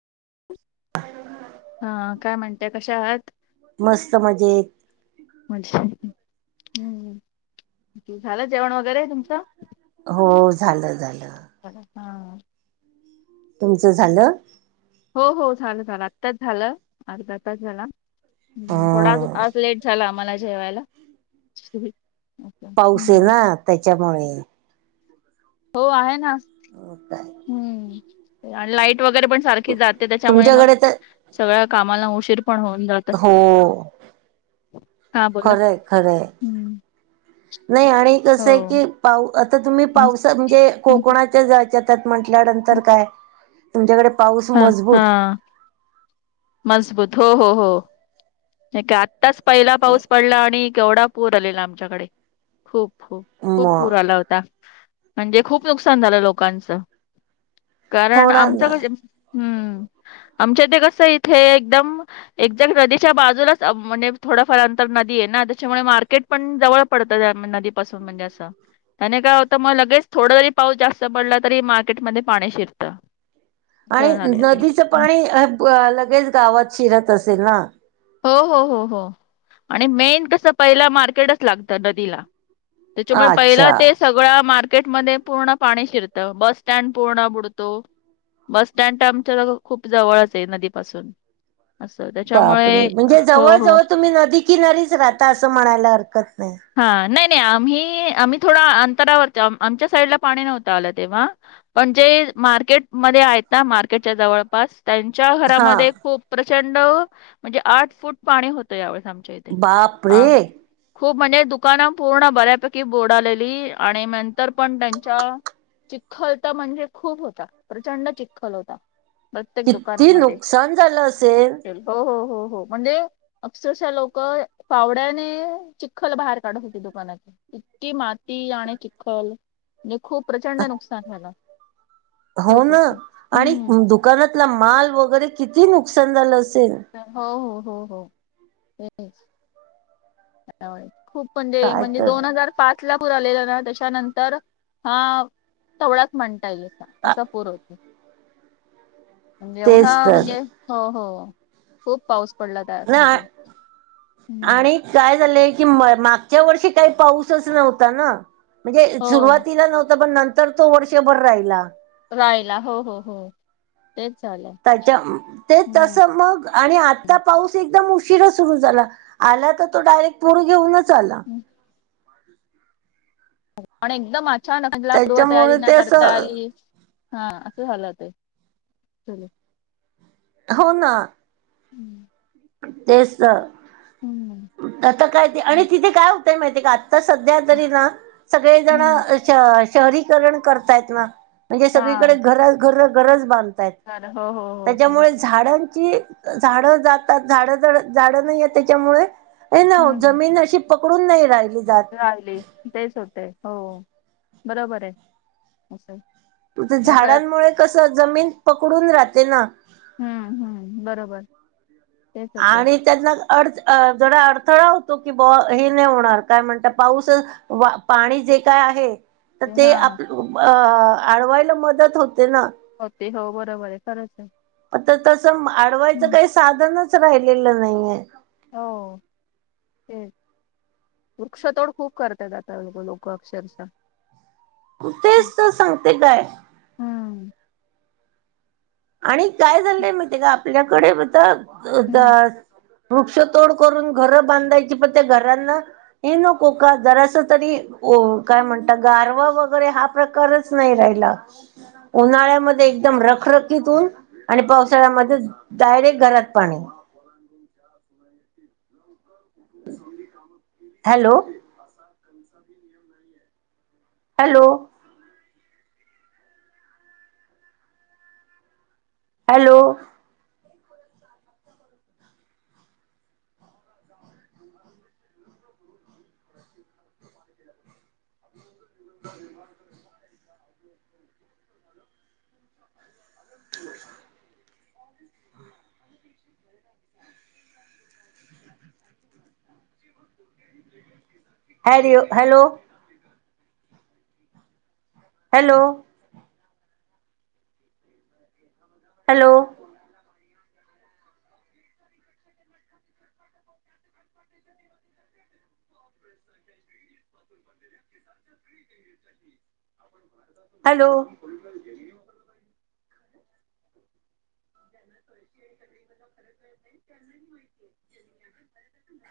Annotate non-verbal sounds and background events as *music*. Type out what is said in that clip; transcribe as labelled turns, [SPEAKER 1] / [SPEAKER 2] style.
[SPEAKER 1] *inaudible*
[SPEAKER 2] हा काय म्हणते कशा आहात
[SPEAKER 1] मस्त मजेत
[SPEAKER 2] मजेत हू झालं जेवण वगैरे तुमचं
[SPEAKER 1] हो झालं झालं
[SPEAKER 2] झालं कां
[SPEAKER 1] तुमचं झालं
[SPEAKER 2] हो हो चालं लं आत्ताचं झालं अर्ध आताचं झालां थोडां
[SPEAKER 1] हम्म
[SPEAKER 2] आंज लेटं झालं आम्हांला जेवांयला
[SPEAKER 1] पाऊस आहे नां त्यांच्यामुळे
[SPEAKER 2] हो आहे नां
[SPEAKER 1] हो कायं
[SPEAKER 2] हम्मं आणि लाईट वगैरें पणं सारखी जाते त्यांच्यामुळे मंग
[SPEAKER 1] तुमच्याकडे तर
[SPEAKER 2] सगळ्यां कामांला उशीर पणं होऊंन जातो
[SPEAKER 1] हो
[SPEAKER 2] हा बोला
[SPEAKER 1] खरं खरं
[SPEAKER 2] हम्म
[SPEAKER 1] नाहीं आणि
[SPEAKER 2] हो
[SPEAKER 1] कसं आहे की पाव आंता तुम्हीं
[SPEAKER 2] हम्म,
[SPEAKER 1] पावसान म्हणजे
[SPEAKER 2] हम्म,
[SPEAKER 1] कोकणांच्या जांच्या म्हंल्यानंतर कायं तुमच्यांकडे पाऊस
[SPEAKER 2] हां
[SPEAKER 1] मजबूत
[SPEAKER 2] हां मजबूंत हो हो हो एक आत्ताचं पहिला पाऊस पडलां आणि केवढां पूंर आलेला आमल्यांकडे खूंप खूंप
[SPEAKER 1] म
[SPEAKER 2] खूंप पूंर आंला होतां म्हणजे खूंप नुकसांन झालं लोकांचं कारणं
[SPEAKER 1] होणार
[SPEAKER 2] आमचं
[SPEAKER 1] ना
[SPEAKER 2] म्हणजे हम्मं आमच्या इथे ते कसं इथे एकदंम एक्झॅक्ट नदीच्या बाजूंलाचं म्हणजे थोडंफार अंतर नदी आहे नां त्यांच्यामुळे मार्केट पणं जवळं पडतं नदीपासूंन म्हणजे असं आणि कायं होतं मंग लगेच थोडां जरी पाऊस जास्तं पडला तरी मार्केटमध्यें पाणी शिरतं
[SPEAKER 1] आणि
[SPEAKER 2] असं झालंय ते.
[SPEAKER 1] नदीचं
[SPEAKER 2] हं.
[SPEAKER 1] पाणी लगेचं गावांत शिरतं असेल नां
[SPEAKER 2] हो हो हो हो आणि मेन कसं पहिलं मार्केटचं लागतं नदीला त्यांच्यामुळे पहिला
[SPEAKER 1] अच्छा
[SPEAKER 2] ते सगळ्यां मार्केटमध्यें पूर्ण पाणी शिरतं बसं स्टँड पूर्ण बुडतो बसं स्टँड तरं आमच्यां खूंप जवळचं आहे नदीपासूंन असं
[SPEAKER 1] बापरे
[SPEAKER 2] त्यांच्यामुळे
[SPEAKER 1] म्हणजे जवळं जवळं तुम्हीं नदी किनारीचं राहतां असं म्हणांयला हरकंत नाहीं
[SPEAKER 2] हां नाहीं नाहीं आम्हीं थोडां अंतरावर आमच्या साईडला पाणी आलं तेव्हां पणं जे मार्केट मध्यें आहे नां मार्केटच्या जवळं पास त्यांच्या
[SPEAKER 1] हा
[SPEAKER 2] घरांमध्ये खूंप प्रचंड अं म्हणजे आंठ फूंट पाणी होतं यावे सं.
[SPEAKER 1] बापरे.
[SPEAKER 2] म्हणजे दुकानं पूर्ण बऱ्यांपैकी बोर्ड आलेली आणि नंतर पणं त्यांच्या. चिखलंत म्हणजे खूंप होतां प्रचंड चिखलं होतां.
[SPEAKER 1] किती नुकसांन झालं असेल?
[SPEAKER 2] हो हो हो हो म्हणजे अक्षंरशा लोकं पावड्यांने चं. चिखलं बाहेर काढतं होती दुकानांची चिक्की माती आणि चिखलं. ते खूंप प्रचंड नुकसांन झालं.
[SPEAKER 1] हो
[SPEAKER 2] खूपच
[SPEAKER 1] नां आणि
[SPEAKER 2] हम्म.
[SPEAKER 1] दुकानांतला मालं वगैरें किती नुकसांन झालं असेल.
[SPEAKER 2] हो हो हो हो तेचं. त्यां खूंप म्हणजे
[SPEAKER 1] काय
[SPEAKER 2] म्हणजे
[SPEAKER 1] तर
[SPEAKER 2] दोन हजांर. पांच लां पुंर आलेला नां त्यांच्यानंतर हां तवळांच म्हणतां येईल.
[SPEAKER 1] आ-
[SPEAKER 2] असं पूंर होतं म्हणजे
[SPEAKER 1] तेच
[SPEAKER 2] एवढां
[SPEAKER 1] तर
[SPEAKER 2] म्हणजे हो हो. खूंप पाऊस पडलां त्यांत हम्मं.
[SPEAKER 1] कायं झालंय की मागच्यां वर्षी कांहीं पाऊसचं नव्हतां नां. म्हणजे
[SPEAKER 2] हो
[SPEAKER 1] सुरुवांतीला नव्हतं पणं नंतर तो वर्षभरं राहिला.
[SPEAKER 2] रायला हो हो हो. तेच झालंय.
[SPEAKER 1] त्याच्या ते तसं मग आणि आत्ता पाऊस एकदम उशिरा सुरू झाला, आला तर तो डायरेक्ट पुर घेऊनच आला.
[SPEAKER 2] आणि एकदम अचाानक आला पूर्व तयारी
[SPEAKER 1] त्याच्यामुळे ते
[SPEAKER 2] नाही
[SPEAKER 1] असं
[SPEAKER 2] करता आली. हा असं झालं ते सगळं.
[SPEAKER 1] हो ना
[SPEAKER 2] हं.
[SPEAKER 1] तेच आता काय ते आणि तिथे काय होतय माहितीय का आ. आता सध्या तरी ना, सगळे
[SPEAKER 2] हम्म
[SPEAKER 1] जणं शहरीकरण करतायत ना. म्हणजे सगळीकडे
[SPEAKER 2] हा
[SPEAKER 1] घर घर घरज बांधतायत,
[SPEAKER 2] झालं हो हो हो हो
[SPEAKER 1] त्याच्यामुळं झाडांची झाडं जातात, झाडं झाडं नाहीय त्याच्यामुळे अय ना ओ जमीन अशी पकडून नाही रायली जात.
[SPEAKER 2] जाते, तेच होतय, हो बरोबर आहे. या सगळ्यात
[SPEAKER 1] झाडांमुळे कसं जमीन पकडून राहते ना.
[SPEAKER 2] हम्म बरोबर. तेच होते
[SPEAKER 1] आणि त्यातन अड जरा अडथळा होतो की ब हे नाही होणार, काय म्हणता पाऊस पाणी जे काय आहे. तर ते आप अ आडवायला मदत होते ना.
[SPEAKER 2] होते हो बरोबर आहे. खरंच.
[SPEAKER 1] आता तसं अडवायचं
[SPEAKER 2] हम्म
[SPEAKER 1] काही साधनच राहिलेलं नाहीये.
[SPEAKER 2] हो तेच. वृक्षतोड खूप करतात आता लोकं अक्षरशः.
[SPEAKER 1] तेच तर सांगते काय.
[SPEAKER 2] हम्म
[SPEAKER 1] आणि काय झाललंय माई ते का आपल्याकडे
[SPEAKER 2] हम्म
[SPEAKER 1] तर. वृक्षतोड करून घरं बांधायची, पण त्या घरांना हे नको का जरास तरी ओ काय म्हणता, गारवा वगैरे हा प्रकारच नाही राहिला. उन्हाळ्यामध्ये एकदम रखरख ऊन आणि पावसाळ्यामध्ये डायरेक्ट घरात पाणी. *inaudible* Hello! *inaudible* Hello! Hello! *inaudible* *inaudible* Hello hello! Hello! Hello! *inaudible* *inaudible* *inaudible* Hello!